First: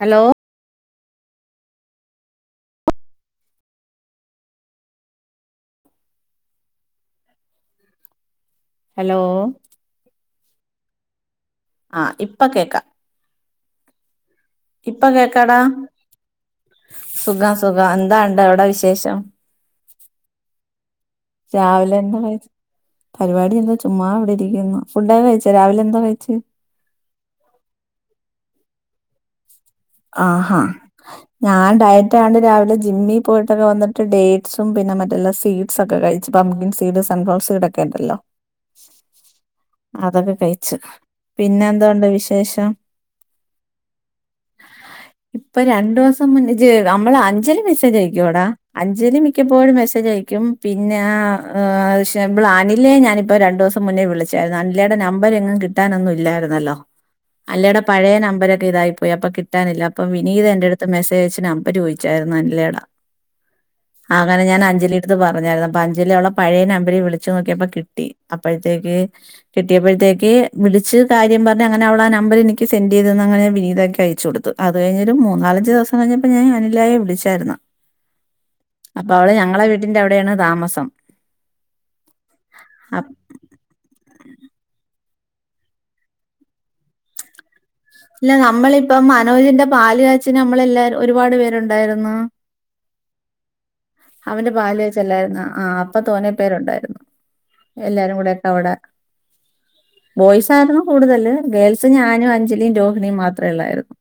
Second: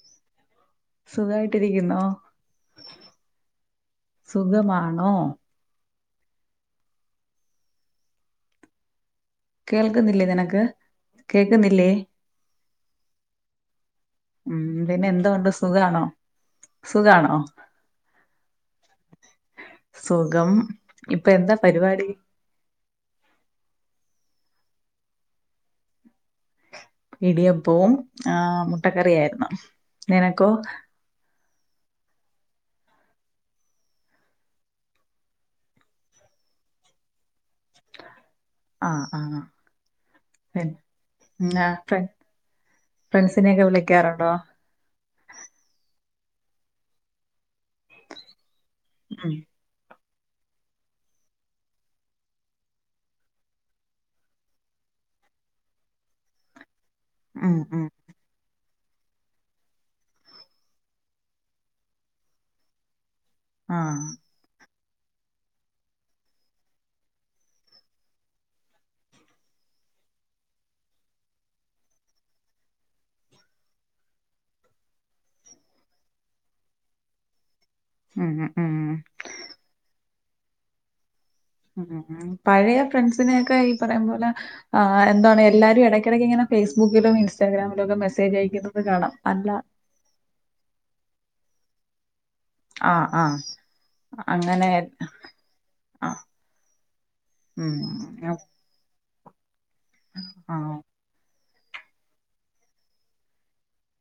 Hello സുഖായിട്ടിരിക്കുന്നോ സുഖമാണോ hello കേൾക്കുന്നില്ലേ നിനക്ക് കേക്കുന്നില്ലേ ആ ഇപ്പ കേക്ക പിന്നെ എന്ത്ണ്ട് സുഖാണോ സുഖാണോ സുഖം സുഖം എന്താ അണ്ട് അവിട വിശേഷം സുഖം ഇപ്പൊ എന്താ രാവിലെ പരിപാടി എന്താ കഴി പരിപാടി എന്താ ചുമ്മാ ഇവിടെ ഇരിക്കുന്നു ഫുഡൊക്കെ കഴിച്ച രാവിലെ എന്താ കഴിച്ച് ഇടിയപ്പവും ആ മുട്ടക്കറിയായിരുന്നു നിനക്കോ ആഹാ ഞാൻ ഡയറ്റ് ആണ്ട് രാവിലെ ജിമ്മിൽ പോയിട്ടൊക്കെ വന്നിട്ട് ഡേറ്റ്സും പിന്നെ മറ്റെല്ല സ്വീഡ് സ് ഒക്കെ കഴിച്ച് പംഗിൻ സീഡ് സൺ സീഡ് [unintelligible] ഒക്കെതീല്ലോ ആഹ് ആഹ അതോ ക്കെ കഴിച്ചു ഫ്ര പിന്നെതൊണ്ട് വിശേഷം ഫ്രണ്ട്സിനെയൊക്കെ വിളിക്കാറുണ്ടോ ഇപ്പൊ രണ്ടു ദിവസം മുന്നഅഞ്ച് നമ്മളെ അഞ്ച മെസജ് അയക്കോടാ അഞ്ചലി ഉം മിക്കപ്പോഴും മെസേജ് അയക്കും ക്കും പിന്നെ ശെ ഇവളെ അനിലയെ ഞാനിപ്പോ രണ്ടു ദിവസം മുന്നേ വിളിച്ചായിരുന്നു അനിലയുടെനമ്പർ കിട്ടാനെന്നും ഇല്ലാരുന്നുല്ലോ ഉം അനിലെടെ ഉം പഴയ നമ്പരൊക്കെ എന്തായി പോയി അപ്പൊ കിട്ടാനില്ല അപ്പൊ വിനീത് എൻന്റെടുത്ത് മെസേജ് അയച്ച് നമ്പര് ചോദിച്ചായിരുന്നു അനിലെടെ ആ അങ്ങനെ ഞാൻ അഞ്ജലി ഇത് പറഞ്ഞായിരുന്നു അപ്പ അഞ്ചിലി അവളെ പഴയ നമ്പിറില് വിളിച്ചു നോക്കിയപ്പോ കിട്ടി അപ്പോഴത്തേക്ക് കിട്ടിയപ്പോഴത് ലേക്ക് വിളിച്ച് കാര്യം പർഞ് അങ്ങനവളാ ആ നമ്പറെനിക്ക് സെന്റെയ്തന്ന് അങ്ങനെവിനീതാ കയ്ചൊട്ത്ത് അത് കയ്ഞ്ഞിട്ട് മൂന്നാലഞ്ച് ദിവസം കയ്ഞ്ഞപ്പ ഞാൻ അനിലേയെ വിളിച്ചായ്രുന്നു ഉം ഉം ഉം അപ്പഅവള് ഞങ്ങളെ വീട്ടിന്റെ അവിടെണ് താമസം പഴേ അപ് ഫ്രണ്ട്സിനെയൊക്കെ ഈ പറയും പോലെ ആ എന്താണ് എല്ലാരും എടയ്ക്കെടക്ക് ഇങ്ങനെ ഫേസ്ബുക്കിലും ഇൻസ്റ്റാഗ്രാമ് ഇല്ല നമ്മളിപ്പം മനോജിന്റെ പാല് കാച്ചിന് നമ്മളെല്ലാരും ഒരുപാട് പേരുണ്ടായിരുന്നു ആഹ ആഹ അവന്റെ പാല് കാച്ചല്ലായിരുന്ന ആഹ് അപ്പ ആ തോനെ പേരുണ്ടായിരുന്നു ഉം എല്ലാരും കൂടെ ഒക്കെ അവടെ ആ ബോയ്സായ്രുന്നു കൂടുതല് ഗേൾസ് ഞാനും അഞ്ജലിം രോഹിണീം മാത്ര ഉള്ളായ്ര്ന്നു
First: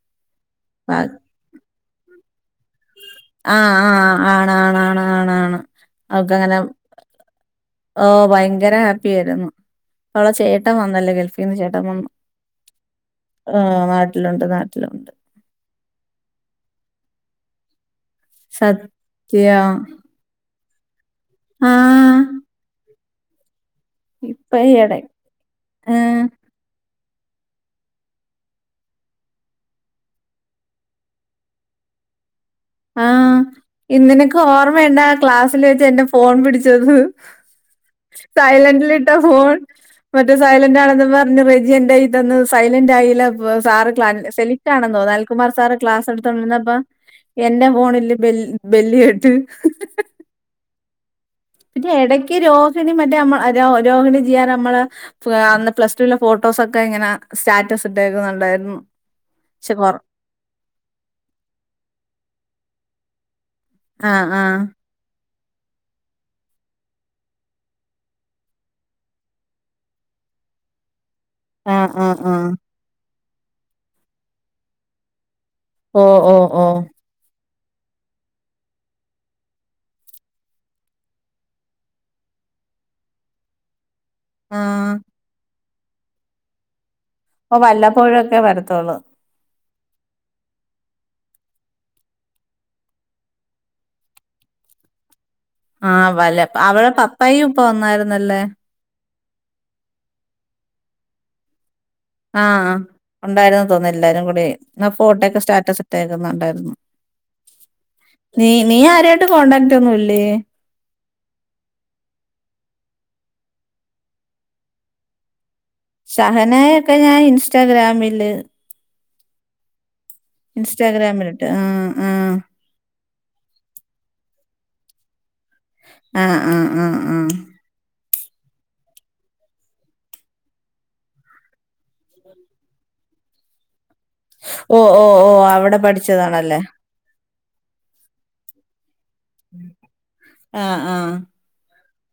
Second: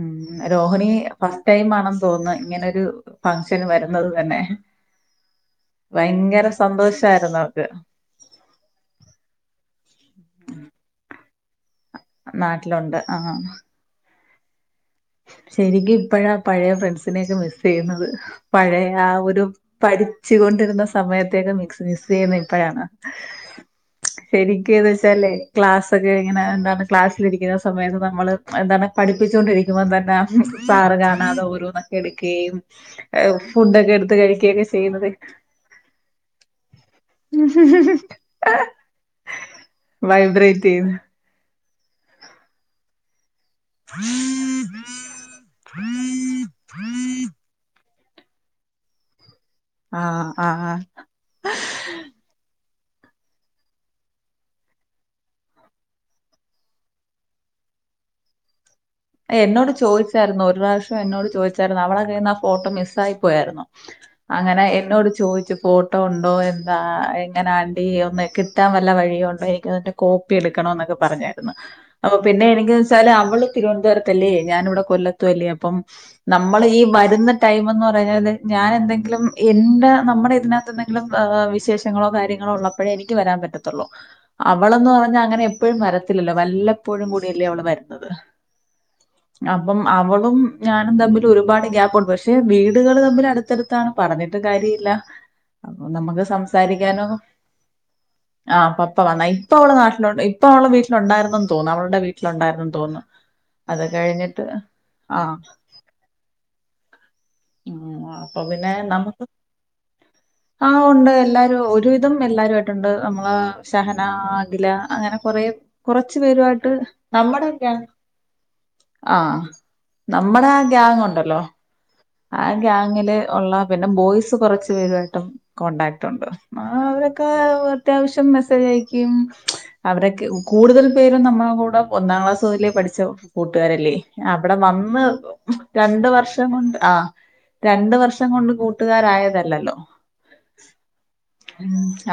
ഉം രോഹിണി ഫസ്റ്റ് ടൈം ആണെന്ന് തോന്ന്ന്ന് ഇങ്ങനെ രു ഫങ്ഷന് ആഹ് വരുന്നത് ആഹ് തന്നെ ആണാണ് ആണാണാണ് വയങ്കര സന്തോഷായിരുന്നു അവ്ക്ക് ഓ വയങ്കര ഹാപ്പിയായിരുന്നു പ്പ അവളെ ചേട്ടൻ വന്നല്ലേ ഗൾഫിന്ന് ചേട്ടൻ എറണാക്ലം നാട്ടിലുണ്ട് ആ ന്നാട്ട്ലുണ്ട് ന്നാട്ട് ശെരിക്കും ഇപ്പഴാ പഴേ ഫ്രണ്ട്സിനൊക്കെ മിസ്സെയ്യുന്നത് പഴേ ആ ഒരു സത്യം പഠിച്ചു കൊണ്ടിരുന്ന സമയത്തേക്കെ മിക്സ് ആഹ് മിസ്സെയ്യുന്നതിപ്പഴാണ് ഇപ്പ ശെരിക്ക്‌ന്ന് ഈയിടെ വെച്ചാലെ ക്ലാസ്സൊക്കെ ഏഹ് ഇങ്ങനെ എന്താണ് ക്ലാസ്സിലിരിക്കുന്ന സമയത്ത് നമ്മള് എന്താണ് പഠിപ്പിച്ചോണ്ടിരി ക്കുമ്പ തന്നെ സാറ് കാണാതെ ഓരോന്നൊക്കെ എടുക്കേയും ആഹ ഇന്നെന്ക്ക്‌ ഓർമ്മയ്ണ്ടാ ചെയ്യുന്നത് ക്ലാസ്സില് വെച്ച് എന്റെ ഫോൺ പിടിച്ചത് സൈലന്റ്ല്ട്ട ഫോൺ മറ്റേ വൈബ്രേറ്റ് ചെയ്യുന്നു സൈലന്റാണെന്നും പർഞ് വെജ്ജ്ഇറ്റാക്കി തന്നു സൈലന്റായില വ് സാറ് ക്ലാന് സെലിറ്റാണെന്നോ നാൽകുമാർ സാറ് ക്ലാസെട്ത്തോണ്ടിരി ന്നപ്പൊ എന്റെ ഫോണില് ബെൽ ബെല്ല്കേട്ട് ആഹ ആഹ പിന്നെ എടക്ക് രോ ഹണി മറ്റേ മ്മ രോ രോഹിണിജിയാ നമ്മളെ ഫ്ആ അന്ന് പ്ലസ്റ്റ്റ്റൂലെ ഫോട്ടോസൊക്കെ ഇങ്ങനെ സ്റ്റാറ്റസ് സ്ട്ടേക്ക് കണ്ടായ്ര്ന്നു എന്നോട് ചോയ്ച്ചായിരുന്നു ഒരുറാവ്ഷ്യം എന്നോട് ചോയ്ച്ചായ്രുന്നു അവളെ കയ്യിന്നാഫോട്ടോ മിസ്സായിപ്പോയാര്ന്നു. ആഹ് ആഹ് അങ്ങനെ എനോട് ചോയ് ച്ച് ഫോട്ടോ ഉണ്ടോ എന്താ എങ്ങനാണ്ടി ഒന്ന് കിട്ടാൻ വല്ല വഴിയുണ്ടോ എനിക്കതിന്റെ കോപ്പിയെ എടുക്കണോ ന്നൊക്കെ പറഞ്. ആഹ് അപ്പൊ ആഹ് പിന്നെ ആഹ് എനിക്ക്‌ന്നെച്ചാല് അവള് തിരുവനന്തപുരത്തല്ലേ ഞാനിവിടെ കൊല്ലത്തു അല്ലേ അപ് അപ്പം ഓ ഓ ന്നമ്മൾ ഓ ഈ വര്ന്ന ടൈംന്ന് പറഞ്ഞാല് ഞാൻ എന്തെങ്കിലും എന്റെ ന്നമ്മടെ ഇതിനകത്തെന്തെങ്കിലും ഏ വിശേഷങ്ങളോ കാര്യങ്ങളോ ങ്ങളോ ഉള്ളപ്പഴേ എനിക്ക് വരാൻ പറ്റത്തൊള്ളൂ അവളന്ന് ആഹ് പറഞ്ഞ അങ്ങനെപ്പഴും വരത്തില്ലല്ലോ വല്ലപ്പോഴും കൂടിയല്ലേ അവള് വരുന്നത് കള അപ്പം അവളും ഞാനും തമ്മിൽ ഒരുപാട് ഗ്യാപ്പുണ്ട് പക്ഷെ വീടുകൾ തമ്മിൽ അടുത്തടുത്താണ് പറഞ്ഞിട്ട് കാരില്ല അപ്പ ആഹ് ന്നമ്ക്ക് വല്ല അവളെ സംസാരിക്കാനൊന്നും പപ്പായും ഇപ്പൊ വന്നായിരുന്നല്ലേ ആ പ്പം ഇപ്പ വന്നായ് ഇപ്പ അവള്ന്നാട്ടിലോട്ട് ഇപ്പ അവള് വീട്ട്ലുണ്ടായിരുന്നന്ന് തോന്നുന്നു അവളടെ വീട്ടിലുണ്ടായിരുന്നെന്ന് തോന്നുന്നു ണ്ടായ്ര്ന്ന് അത് തോന്ന്ന്നെല്ലാരും കൂടി കഴിഞ്ഞിട്ട് ന്ന ആ ഫോട്ടൊക്കെ സ്റ്റാറ്റസ് ഇട്ടേക്കുന്നെ കണ്ടായ്ര്ന്നു ഉം അപ്പൊ നീ പിന്നെ നീ നമുക്ക് ആരായിട്ട് കോണ്ടാക്റ്റൊന്നുംല്ലേ ആ ഉണ്ട് എല്ലാരും ഒരുവിധം എല്ലാരും ആയിട്ടുണ്ട് നമ്മളെ ഷഹനാ അഗിലാ അങ്ങനെ കൊറേ കുറച്ച്പേരുവായ്ട്ട് ഷഹനയൊക്കെ ഞാൻ ന്നമ്മടെഗ്യാങ്ങ് ഇൻസ്റ്റാഗ്രാമില് ആഹ ന്നമ്മടെ ആ ഗ്യാങ്ങുണ്ടല്ലോ ഇൻസ്റ്റാഗ്രാമിലിട്ട് ആഹ് ആഹ് ആ ഗ്യാങ്ങില് ഉള്ള പിനെ ബോയ്സ് കൊറച്ച് പേരുവായ്ട്ടും കോണ്ടാക്റ്റുണ്ട് ആഹ് ആ ആഹ് ആഹ് അവരൊക്കെ ആഹ് അത്യാവശ്യം ഷ്യം മെസ്സേജയ്ക്കിം അവരെക്കെ കൂടുതൽ പേരും ന്നമ്മളെ കൂടെ ഒന്നാം ക്ലാസ്സുതലേ പഠിച്ച കൂട്ടുകാരല്ലേ ആ ഇവട ഓ വന്ന് ഓ ഓ അവിടെ രണ്ട് വർഷം പഠിച്ചതാണല്ലേ കൊണ്ട് രണ്ടു വർഷം കൊണ്ട് കൂട്ട കൂട്ടുക്കാരായതല്ലലോ ആഹ് ആഹ്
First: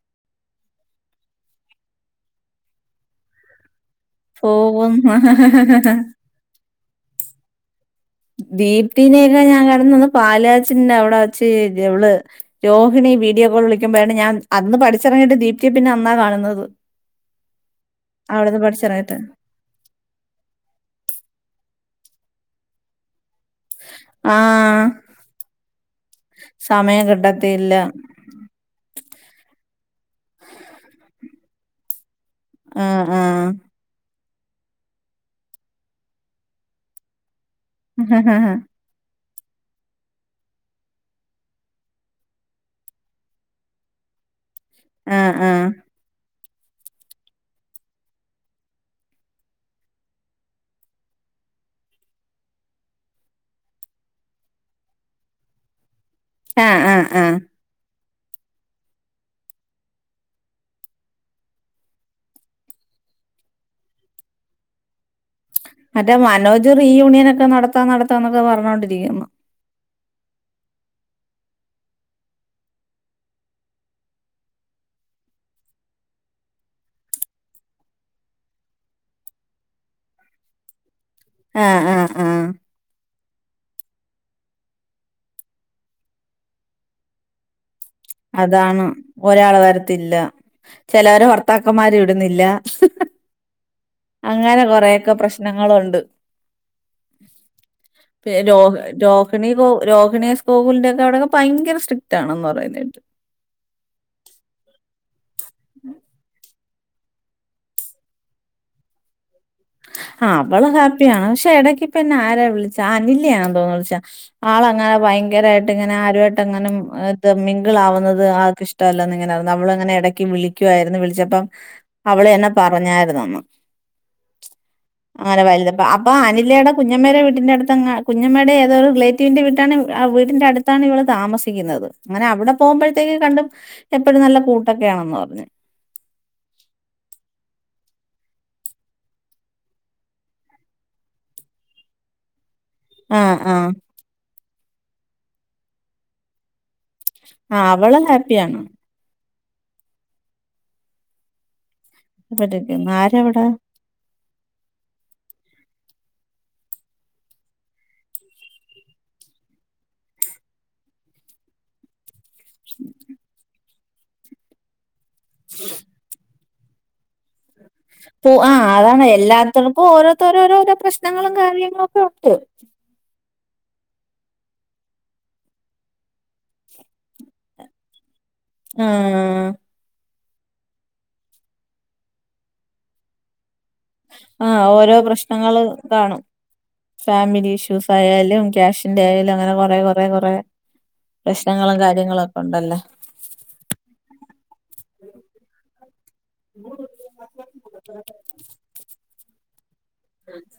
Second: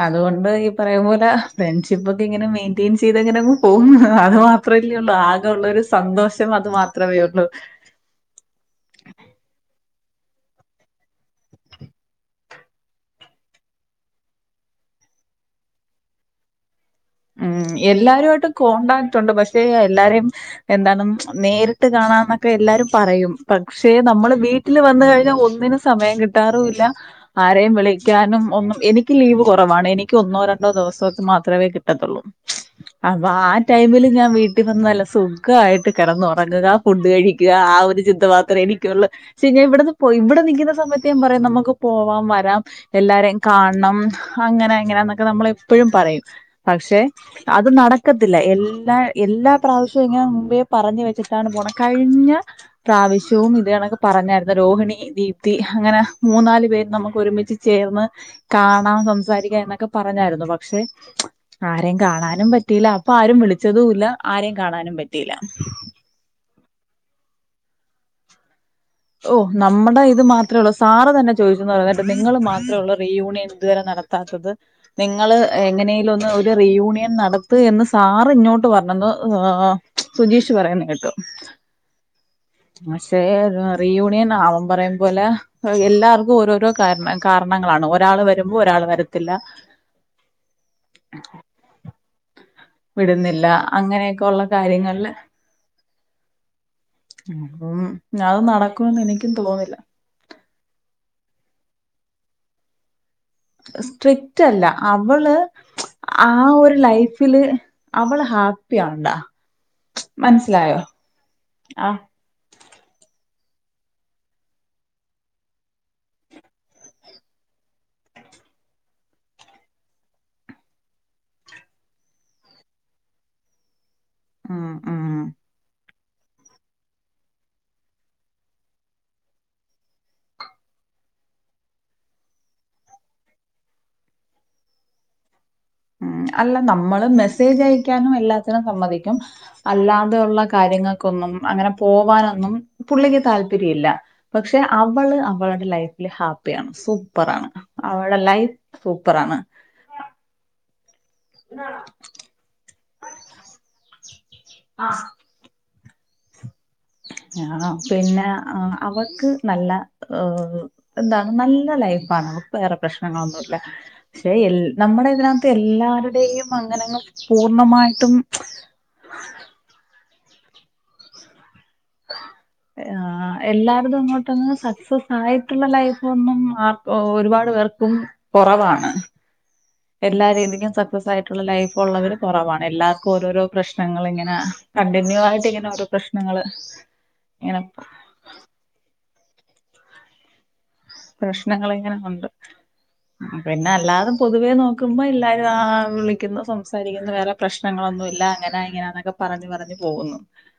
അതുകൊണ്ട് ഈ പറയും പോലെ ഫ്രണ്ട്ഷിപ്പ് ഒക്കെ ഇങ്ങനെ മെയിൻറ്റെയിൻ ചെയ്ത്ങ്ങനെങ്ങ് പോകുന്നു അത് മാത്രമല്ലേ ഉള്ളൂ ആകെ ഉള്ളരു പോകുന്നു സന്തോഷം അത് മാത്രമേ ഉള്ളു ദീപ്തിനെയൊക്കെ ഞാൻ കിടന്ന വന്ന് പാലാച്ചി അവിടെ വച്ച്ള് രോഹിണി വീഡിയോ കോൾ വിളിക്കുമ്പഴാണ് ഞാൻ അന്ന് പഠിച്ചിറങ്ങിട്ട് ദീപ്തി പിന്നെ അന്നാ കാണുന്നത് ഉം എല്ലാരുമായിട്ടും അവിടുന്ന് കോണ്ടാക്ട് പഠിച്ചിറങ്ങിയിട്ട് ഉണ്ട് പക്ഷേ എല്ലാരേ എന്താണ് നേരിട്ട് കാണാൻ എന്നൊക്കെ എല്ലാരും പറയും പക്ഷേ നമ്മള് ആ വീട്ടിൽ വന്ന കഴിഞ്ഞാൽ ഒന്നിനന് സമയം കിട്ടാറില്ല സമയം ആരെയും കിട്ടത്തില്ല വിളിക്കാനും ഒന്നും എനിക്ക് ലീവ് കുറവാണ് എനിക്ക് ഒന്നോ രണ്ടോ ദിവസം മാത്രം േ കിത്തുള്ളൂ അ ആ ടൈമിൽ ഞ വീട്ടി വന്ന നല്ല സുഖയിട്ട് കിറന്നുറങ്ങുക ഫുഡ് കഴിക്കുക ആ ഒരു ചിന്ത മാത്രേ എനിക്കുള്ള ചാ ഇവിടെന്ന് പോ ഇവിടെ നിക്കുന്ന സമയത്ത് ഞാൻ പറയാം നമുക്ക് പോവാം വരാം എല്ലാരെയും കാണണം അങ്ങനെ എങ്ങനാ ആ ആ എന്നൊക്കെ നമ്മള എപ്പോഴും പറയും പക്ഷെ അത് നടക്കത്തില്ല എല്ലാ എല്ലാ പ്രാവശ്യവും ഇങ്ങനെ മുമ്പേ പറഞ്ഞു വെച്ചിട്ടാണ് പോ അ കഴിഞ്ഞ പ്രാവശ്യവും ഇത് കണൊക്കെ പറഞ്ഞായിരുന്നു രോഹിണി ദീപ്തി അങ്ങനെ ആ മൂന്നാല് പേര് ആ നമുക്ക് ആ ഒരുമിച്ച് ചേർന്ന് കാണാം സംസാരിക്കാം എന്നൊക്കെ പറഞ്ഞായിരുന്നു പക്ഷെ ആരെയും കാണാനും പറ്റിയില്ല അപ്പൊ ആരും വിളിച്ചതുംല്ല ആരെയും കാണാനും പറ്റിയില്ല ഇത് റീ യൂണിയൻ ഒക്കെ നടത്താ നടത്താന്നൊക്കെ പറഞ്ഞോണ്ട് ഓ ന നമ്മുടെ ഇത് മാത്രേ ഉള്ളൂ സാറ് തന്നെ ചോദിച്ചന്ന് പറഞ്ഞിട്ട് നിങ്ങൾ മാത്രമേ ഉള്ള റീ യൂണിയൻ ഇതുവരെ നടത്താത്തത് നിങ്ങള് എങ്ങനെലും ഒന്ന് ഒരു റിയൂണിയൻ നടത്ത എന്ന് സാർ ഇങ്ങോട്ട് പറഞ്ഞുന്നു സുജീഷ് പറയന്ന് കേട്ടോ ആഹ ആഹ ആഹ പക്ഷേ റീ യൂണിയൻ അവൻ പറയം പോലെ എല്ലാവർക്കും ഓരോരോ കാര കാരണങ്ങളാണ് ഒരാൾ വരുമ്പോ ഒരാൾ അതാണ് വരത്തില്ല ഒരാൾവാരത്തില്ല ചിലവർ ഭർത്താക്കന്മാരി വിടുന്നില്ല വിടുന്നില്ല അങ്ങനെയൊക്കെ ഉള്ള അങ്ങനെ കാര്യങ്ങളില് കുറെയൊക്കെ പ്രശ്നങ്ങളുണ്ട് ഉം പി അത് രോഹി നടക്കുംന്ന് എനിക്കും രോഹിണി തോന്നില്ല രോഹിണി സ്കോകിന്റെ ഒക്കെ അവിടെൊക്കെ ഭയങ്കര സ്ട്ര താണെന്ന് പറയുന്നിട്ട് സ്ട്രിക്റ്റ് അല്ല അവള് ആ ഒരു ലൈഫില് അവള് ഹാപ്പി ആണ്ടാ ആ അവള ഹാപ്പിയാണ് പക്ഷെ എടക്ക് ആ ഇപ്പ എന്ന ആരാ വിളിച്ചാ അനിലയാണ തോന്ന ആളങ്ങനെ ഭയങ്കരമായിട്ട് ഇങ്ങനെ ആരുമായിട്ട് അങ്ങനെത് മിംഗിൾ ആവുന്നത് ആൾക്ക് ഇഷ്ട ല്ല ഇങ്ങനൊയിരുന്നു അവളിങ്ങനെ ഇടക്ക് വിളിക്കുവായിരുന്നു വിളിച്ചപ്പം അവള് എന്നെ പറഞ്ഞായിന്നന്ന് ആഹ അങ്ങനെ വലുപ്പ അപ്പൊ അനിലയുടെ കുഞ്ഞമ്മേയുടെ വീട്ടിന്റെ അടുത്ത് കുഞ്ഞമ്മേയുടെ ഏതോരു റിലേറ്റീവിന്റെ വീട്ടാണ് ആ വീടിന്റെ അടുത്താണ് ഇവള് താമസിക്കുന്നത് അങ്ങനെ അവിടെ പോകുമ്പോഴത്തേക്ക് കണ്ടും എപ്പോഴും നല്ല കൂട്ടൊക്കെയ ണന്ന് പറഞ്ഞഞ് ആം അല്ല നമ്മള് മെസ്സേജ് അയക്കാനും എല്ലാത്തിനും സമ്മതിക്കും അല്ലാതെയള്ള കാര്യങ്ങൾക്കൊന്നും അങ്ങനെ പോവാനൊന്നും പുള്ളിക്ക് ആ ആ താല്പര്യമില്ല പക്ഷെ അവള് അവളുടെ ലൈഫില് ഹാപ്പിയാണ് സ സൂപ്പറാണ് ആ അവള് അവളടെ ലൈഫ് ഹാപ്പിയാണ് സൂപ്പറാണ് ആ ആര എവിടാ ആഹ ഉ ആ പിന്നെ അവൾക്ക് നല്ല എന്താണ് നല്ല ലൈഫണ വേറെ പ്രശ്നങ്ങളൊന്നുല്ല ഷെ എൽ നമ്മളെ ഇതിനാത്ത് എല്ലാരടെയും അങ്ങനങ്ങ് പൂർണ്ണമായിട്ടും പൊ ആ അതാണെ എല്ലാത്തർക്കും ഓരോ ത്തോരോരോരോ പ്രശ്നങ്ങളും കാര്യങ്ങളുക്കെയുണ്ട്. എല്ലാരുതും ഇങ്ങോട്ടന്ന് സക്സസ് ആയിട്ടുള്ള ലൈഫൊന്നും ആർ ഒരുപാട് പേർക്കും ആ കൊറവാണ്. എല്ലാ രീതിക്കും സക്സസ് ആയിട്ടൊള്ള ലൈഫ് ഒള്ളവര് കൊറവാണ് എല്ലാർക്കും ഓരോരോ പ്രശ്നങ്ങളിങ്ങന ആ ഓരോ കണ്ടിന്യൂ ആയിട്ട് പ്രശ്നങ്ങള് ഇങ്ങനെ ഓരോ കാണും പ്രശ്നങ്ങള് ഫാമിലി ഇങ്ങനെ ഇഷ്യൂസ് ആയാലും ക്യാഷിന്റെ ആയാലും അങ്ങനെ കൊറേ കൊറേ കൊറേ. പ്രശ്നങ്ങള് പ്രശ്നങ്ങളും ഇങ്ങനെ ഉണ്ട്. കാര്യങ്ങളൊക്കെണ്ടല്ലോ. പിന്നെ അല്ലാതെ പൊതുവേ നോക്കുമ്പ എല്ലാരു ആ ആ വിളി ക്കുന്നു സംസാരിക്കുന്നു വേറെ പ്രശ്നങ്ങളൊന്നുല്ല അങ്ങനാ ഇങ്ങനാന്നൊക്കെ പറഞ്ഞ് പറഞ്ഞ്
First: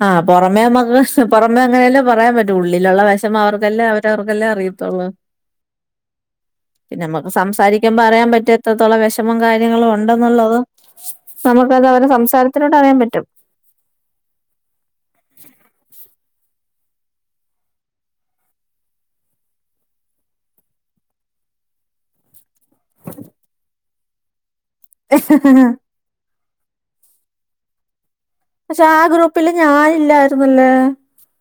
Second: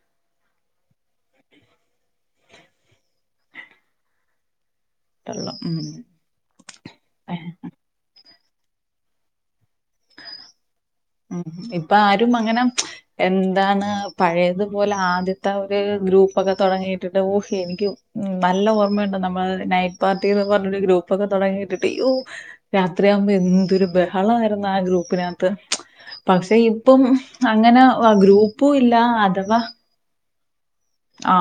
ആ പൊറമേ മ്മക്ക് പൊറമേ അങ്ങനല്ലേ പറയാൻ പറ്റു ഉള്ളിലൊള്ള വെഷമം അവർക്കല്ലേ അവരവർ അല്ലേ അറിയത്തൊള്ളൂ പിന്നമക്ക് ഉം സംസാരിക്കുമ്പ അറിയാൻ പറ്റാ ഇത്രത്തോളം വെഷമം കാര്യങ്ങളും ഒണ്ടെന്നുള്ളതും ഉം ഇപ്പ ആരും അങ്ങന അറിയാൻ എന്താണ് പ പഴേതുപോലാദ്യത്തെ ഒര് ഗ്രൂ പ്പൊക്കെ തൊടങ്ങിട്ടിട്ട് ഹോ എനിക്ക് നല്ലഓർമ്മയൊണ്ട് നമ്മള് നൈറ്റ് പാർട്ടിന്ന് പറഞ്ഞൊരു ഗ്രൂപ്പൊക്കെ തൊ തൊടങ്ങിട്ടിട്ട് യ്യോ രാത്രിയാമ്പേ എന്തൊരു ബഹളായിരുന്നു ആ ഗ്രൂപ്പിനാത്ത്. പറ്റും പക്ഷെ ഇപ്പം അങ്ങന പഷെ ആ ഗ്രൂപ്പില് ഞാനില്ലായിരുന്നല്ലാ. ആ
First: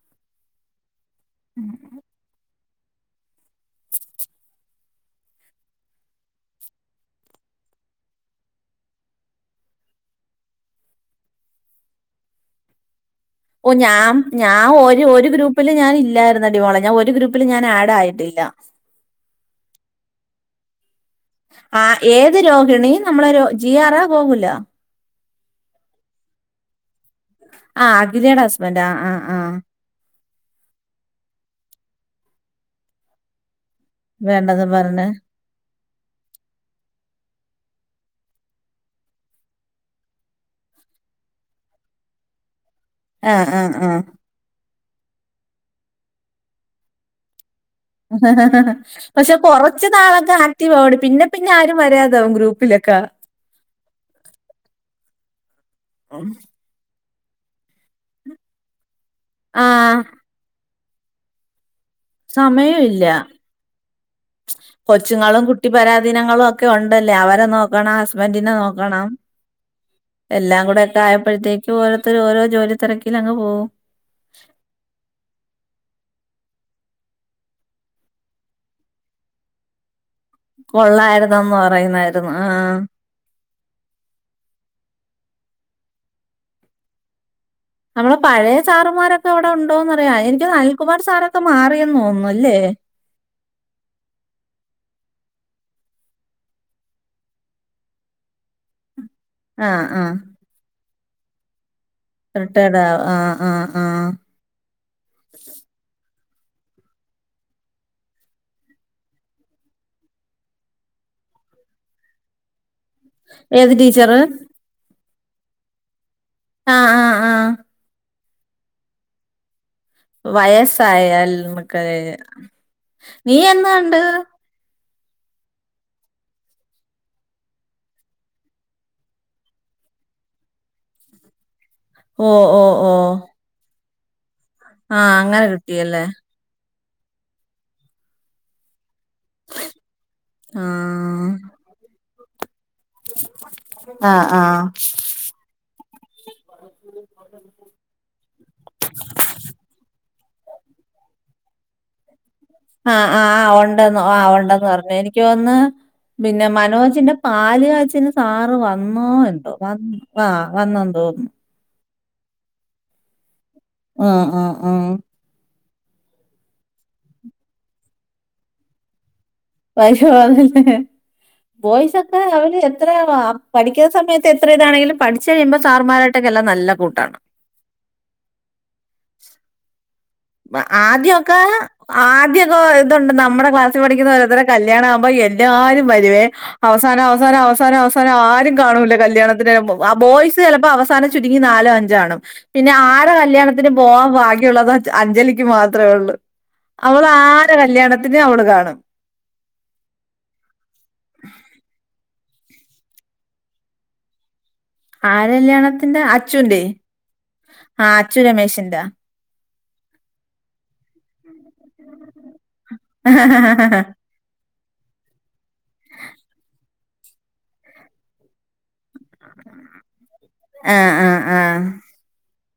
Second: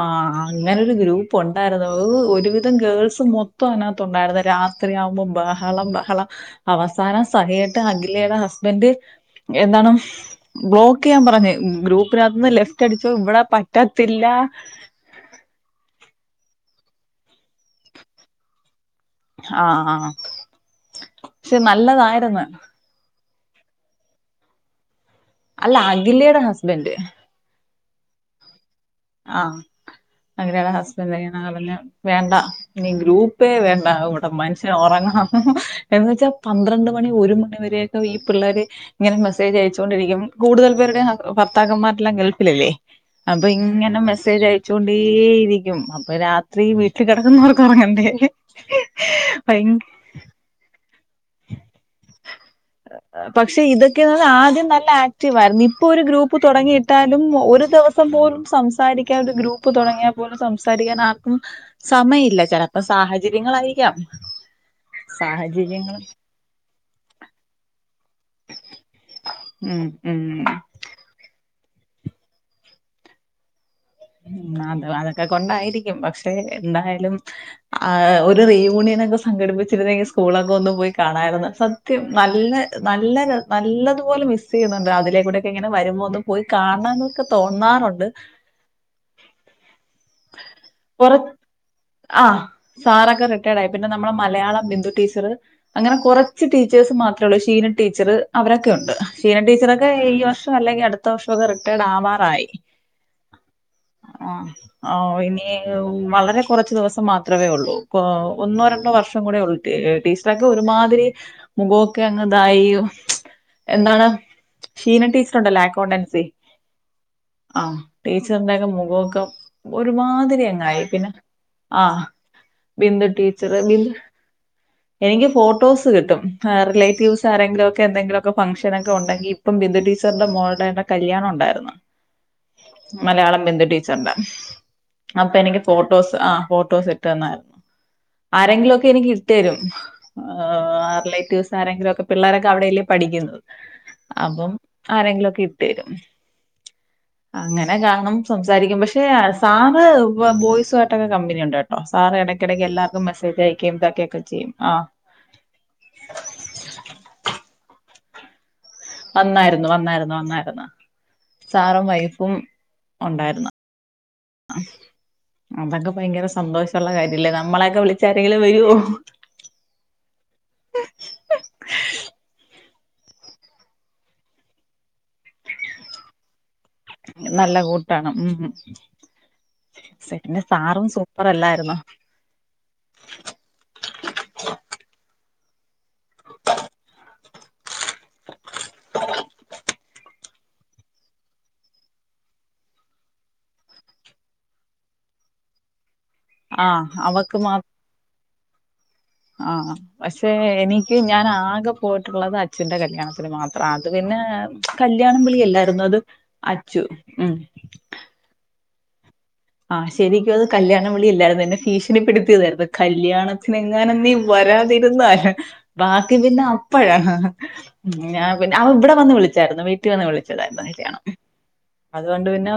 അങ്ങനൊരു ഗ്രൂപ്പൊണ്ടാരുന്നു ഓ ഒരുവിധ ത്തം ഗേൾസും മൊത്തം അയിനാത്തൊണ്ടായിരുന്ന്‌ രാത്രി ആവുമ്പോ ബഹളം ബഹളം അവസാന സഹികെട്ട് ട്ട് അഖിലേടെ ഹസ്ബൻഡ് എന്താണ് ബ്ലോക്കെയ്യാൻ പറഞ്ഞ് ഗ്രൂപ്പിനാത്തന്ന്‌ ലെഫ്റ്റടിച് തും ഇവടെ ഓ ഞാൻ പറ്റത്തില്ല ഞാൻ ഒരു ഒരു ഗ്രൂപ്പില് ഞാൻ ഇല്ലായിരുന്നെടി മോളെ ഞാൻ ഒരു ഗ്രൂപ്പിലും ഞാൻ ആഡ് ആയിട്ടില്ല. ആ ആഹാ ആ ഏത് രോഹിണി നമ്മളെരു ജി ആറാ ഗോകൂല അല്ല അഖിലേടെ ഹസ്ബെൻഡ്. ആ അഖിലേടെ ഹസ് ആ അഖിലേടെ ഹസ്ബൻഡിങ്ങനെ പറഞ്ഞു വേണ്ട ഇനി ഗ്രൂപ്പേ വേ ണ്ട ഇവടെ വേണ്ടത് മനുഷ്യന് പറഞ്ഞ് ഒറങ്ങണന്ന് എന്നു വെച്ചാ പന്ത്രണ്ട് മണി ഒരു മണി വരെ ഈ പിള്ളേര് ഇങ്ങനെ മെസ്സേജ് അയച്ചോണ്ടിരിക്കും കൂടുതൽ പേരുടെ ഹസ് ഭർത്താക്കന്മാരെല്ലാം ഗൾഫിലല്ലേ. ആ അപ്പൊ ആ ആ ഇങ്ങനെ മെസ്സേജ് അയച്ചൊണ്ടേയിരിക്കും അപ്പ രാത്രി വീട്ടികെടക്കുന്നോർ ക്കൊറങ്ങണ്ടേ പക്ഷെ ഭയ് കുറച്ച് നാളൊക്കെ ആക്റ്റീവ് ആവും പിന്നെ പിന്നെ ആരും വരാതാവും ഗ്രൂപ്പിലൊക്കെ പക്ഷെ ഇതക്കെന്നറിഞ്ഞ ആദ്യം നല്ല ആ റ്റിവാര്ന്ന്‌ ഇപ്പൊരു ഗ്രൂപ്പ് തൊടങ്ങിയിട്ടാലും ഒരു ദിവസം പോലും സംസാരി ക്കാതെ ആ ഗ്രൂപ്പ് തൊടങ്ങിയ പോലും സംസാരിക്കാനാർ സമയില്ല ചെലപ്പ സമയമില്ല സാഹചര്യങ്ങളായിരിക്കാം സാഹചര്യങ്ങളും നങ്ങളുക്കെ ഒണ്ടല്ലേ അവരെ നോക്കണ സ് ബന്റിനെ നോക്കണം ഉം ഉം എല്ലാം കൂടെക്കെ ആയപ്പഴ്ത്തേ ക്കുവോരോരുത്തര് ഓരോജോലിതിരക്കിനങ്ങ് പോകും മ് അത അതക്കെ കൊണ്ടായിരിക്കും പക്ഷ് ക്ഷെ എന്തായാലും ആ ഒരു റീയൂണിയനൊക്കെ സംഘടിപ്പിച്ചിരുന്നെങ്കി സ്കൂളൊക്കൊന്ന് പോയി കാണായിരുന്ന്‌ കൊള്ളായിരുന്നന്ന് സത്യം പറയുന്നായിരുന്നു നല്ല ആഹ് നല്ലരെ നല്ലെതുപോലെ മിസെയ്യുന്നുണ്ട് അതിലേക്കൂടെ ക്കങ്ങനെ വരുമ്പോ ഒന്ന് പോയി കാണം എന്നൊക്കെ തോന്നാറൊണ്ട് മാരൊക്കെ അവടൊണ്ടോന്നറിയ എനിക്ക് അനിൽകുമാർ കുറച്ച് സാറക്ക മാറിയന്ന് തോന്നല്ലേ നമ്മള മലയാള ബിന്ദു ടീ ച്ചറ് അങ്ങനെ കൊറച്ച് ടീച്ചേഴ്സ് മാത്രേള്ളൂ ഷീന ടീച്ചറ് അവരക്കെണ്ട്. ഷീന ആഹ് ടീച്ചറക്കെ ആഹ് ഈ വർഷം അല്ലെങ്കി അടുത്ത വർഷക്കെ റിട്ടയർഡ് ആവാറായി. റിട്ടേർഡ് ആഹ് ആഹ് ആഹ് ആഹ് ആ ആ ഇനി ഉ വളരെ കുറച്ച് ദിവസം മാത്രമേ ഉള്ളൂ ക് ഒന്നോ രണ്ടോ വർഷം കൂടെ ഉള്ള് ടീച്ചറൊക്കെ ഒരുമാതിരി മുഖമൊക്കെ അങ്തായി ഏത് എന്താണ് ടീച്ചറ് ക്ഷീന ടീച്ചറുണ്ടല്ലോ അക്കൗണ്ടൻസി ആഹ് ആഹ് ആഹ് ആ ടീച്ചറിന്റെയൊക്കെ മുഖമൊക്കെ ഒരുമാതിരി അങ്ങായി വയസ്സായ പിന്നെ ആ അൽമക്കള് ബിന്തു നീ ടീച്ചറ് എന്ന് ബി കണ്ട് എനിക്ക് ഫോട്ടോസ് കിട്ടും റിലേറ്റീവ്സ് ആരെങ്കിലൊക്കെ എന്തെങ്കിലൊക്കെ ഫംഗ്ഷൻ ഒക്കെ ഉണ്ടെങ്ക ഇപ്പ ബിന്ദു ടീ ച്ചർടെ മോള്ടെ കല്യാണം ഉണ്ടായിരുന്നു ഓ ഓ ഓ മലയാളം ബിന്ദു ടീച്ചർന്റെ ആഹ് അപ്പൊ അങ്ങനെ എനിക്ക് കിട്ടിയല്ലേ ഫോട്ടോസ് ആ ഫോട്ടോസ് ട്ടന്നാര്ന്നു ആരെങ്കിലൊ എനിക്കിട്ടരും ആഹ് റിലേറ്റീവ്സ് ആരെങ്കിലും ഒക്കെ പിള്ളോരൊ അവിടെല്ലേ പഠിക്കുന്നത് ആഹ് അപ്പം ആഹ് ആരെങ്കിലൊക്കെ ഇട്ടരും അങ്ങനെ കാണും സംസാരിക്കും പക്ഷെ സാറ് ബോയ്സു ആയിട്ടൊക്കെ കമ്പനിയുണ്ട് കേട്ടോ സാറ് എട ആ ആ ആ ഉണ്ട് ന്ന് ചെയ്യും ഉണ്ട്ന്ന് ആ പറഞ്ഞു എനിക്ക് തോന്ന്ന്ന് പിന്നെ മനോജിന്റെ പാല് കാച്ചിന് സാറ് വ ന്നോണ്ടോ വന്നായിരുന്നു വന്നായിരുന്നു ആ വന്നന്ന് തോന്നു പ്പും ഉണ്ടായിരുന്നു ആ ആഹ് ആ അതൊക്കെ ഭയങ്കര സന്തോഷമുള്ള കാര്യമല്ലേ നമ്മളൊക്കെ വിളിച്ച ആരെങ്കിലും വരോ? പൈസ വ ബോയ്സ് ഒക്കെ അവര് എത്ര പഠിക്കുന്ന സമയത്ത് എത്ര ഇതാണെങ്കിലും പഠിച്ചു കഴിയുമ്പോ സാർമാരായിട്ടൊക്കെല്ലാം നല്ല കൂട്ടാണ്. നല്ല കൂട്ടാണ് ഉം പിന്നെ സാറും സൂപ്പർ ആദ്യൊക്കെ അല്ലായിരുന്നോ ആദ്യൊക്കെ ഇതുണ്ട് നമ്മുടെ ക്ലാസ്സിൽ പഠിക്കുന്ന ഒരോരുത്തരെ കല്യാണ ആവുമ്പോ എല്ലാരും വരുമേ അവസാനം അവസാന അവസാനം അവസാനം ആരും കാണില്ല കല്യാണത്തിന് ബോയ് സ് ചിലപ്പോ അവസാനം ചുരുങ്ങി നാലോ അഞ്ചാണും പിന്നെ ആരെ കല്യാണത്തിന് പോവാൻ ഭാഗ്യ ള്ളത് അഞ്ജലിക്ക് മാത്രമേ ഉള്ളൂ ആഹ് അവള് ആരു കല്യാണത്തിന് അവള് കാണും ആ പക്ഷെ എനിക്ക് ഞാൻ ആകെ പോയിട്ടുള്ളത് അ അച്ച്ന്റെ കല്യാണത്തിന് മാത്രം അത് പിന്നെ കല്യാണം ആരെ വിളിയല്ലായിരുന്നു അത് കല്യാണത്തിന്റെ അച്ചുന്റെ അച്ചു ഉം ആ അച്ചു രമേശിന്റെ ആഹ് ശരിക്കും അത് കല്യാണം വിളി ഇല്ലായിരുന്നു എന്നന്നെ ഭീഷണി പെട് [unintelligible] കല്യാണത്തിന് എങ്ങനെ നീ വരാതിരുന്നല് ബാക്കി പിന്നെ അ പ്പഴാ ഞാ പിന്നെ അവ ഇവിടെ വന്ന് വിളിച്ചായിരുന്നു വീട്ടിൽ വന്ന് വിളിച്ചതായിരുന്നു ആ കല്യാണം ആ ആ അത് കൊണ്ട് പിന്നെ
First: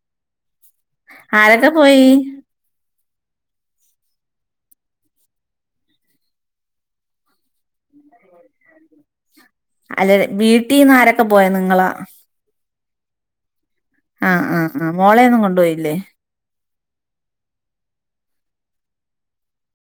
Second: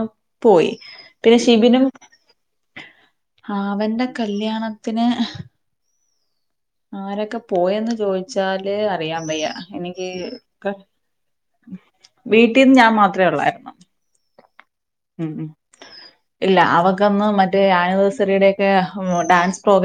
പോയി. പേശ് രൊക്കെ പോയി? ആ അവന്റെ കല്യാണത്തിന് ആരൊക്കെ പോയന്ന് ചോദിച്ചാല് അറിയൻ വയ്യ. എനിക്ക് അല്ല വീട്ടിൽ നിന്ന് ആരൊക്കെ പോയ നിങ്ങളാ വീട്ടിൽന്ന് ഞാൻ മാത്ര ഒള്ളായിരുന്നു ആഹ് ആ ആ മോളെൊന്നും കൊണ്ടുപോയില്ലേ ന്ന് മറ്റേ ആനിേഴസറിയുടെ ഒക്കെ ഡാൻസ് പ്രോഗ്ര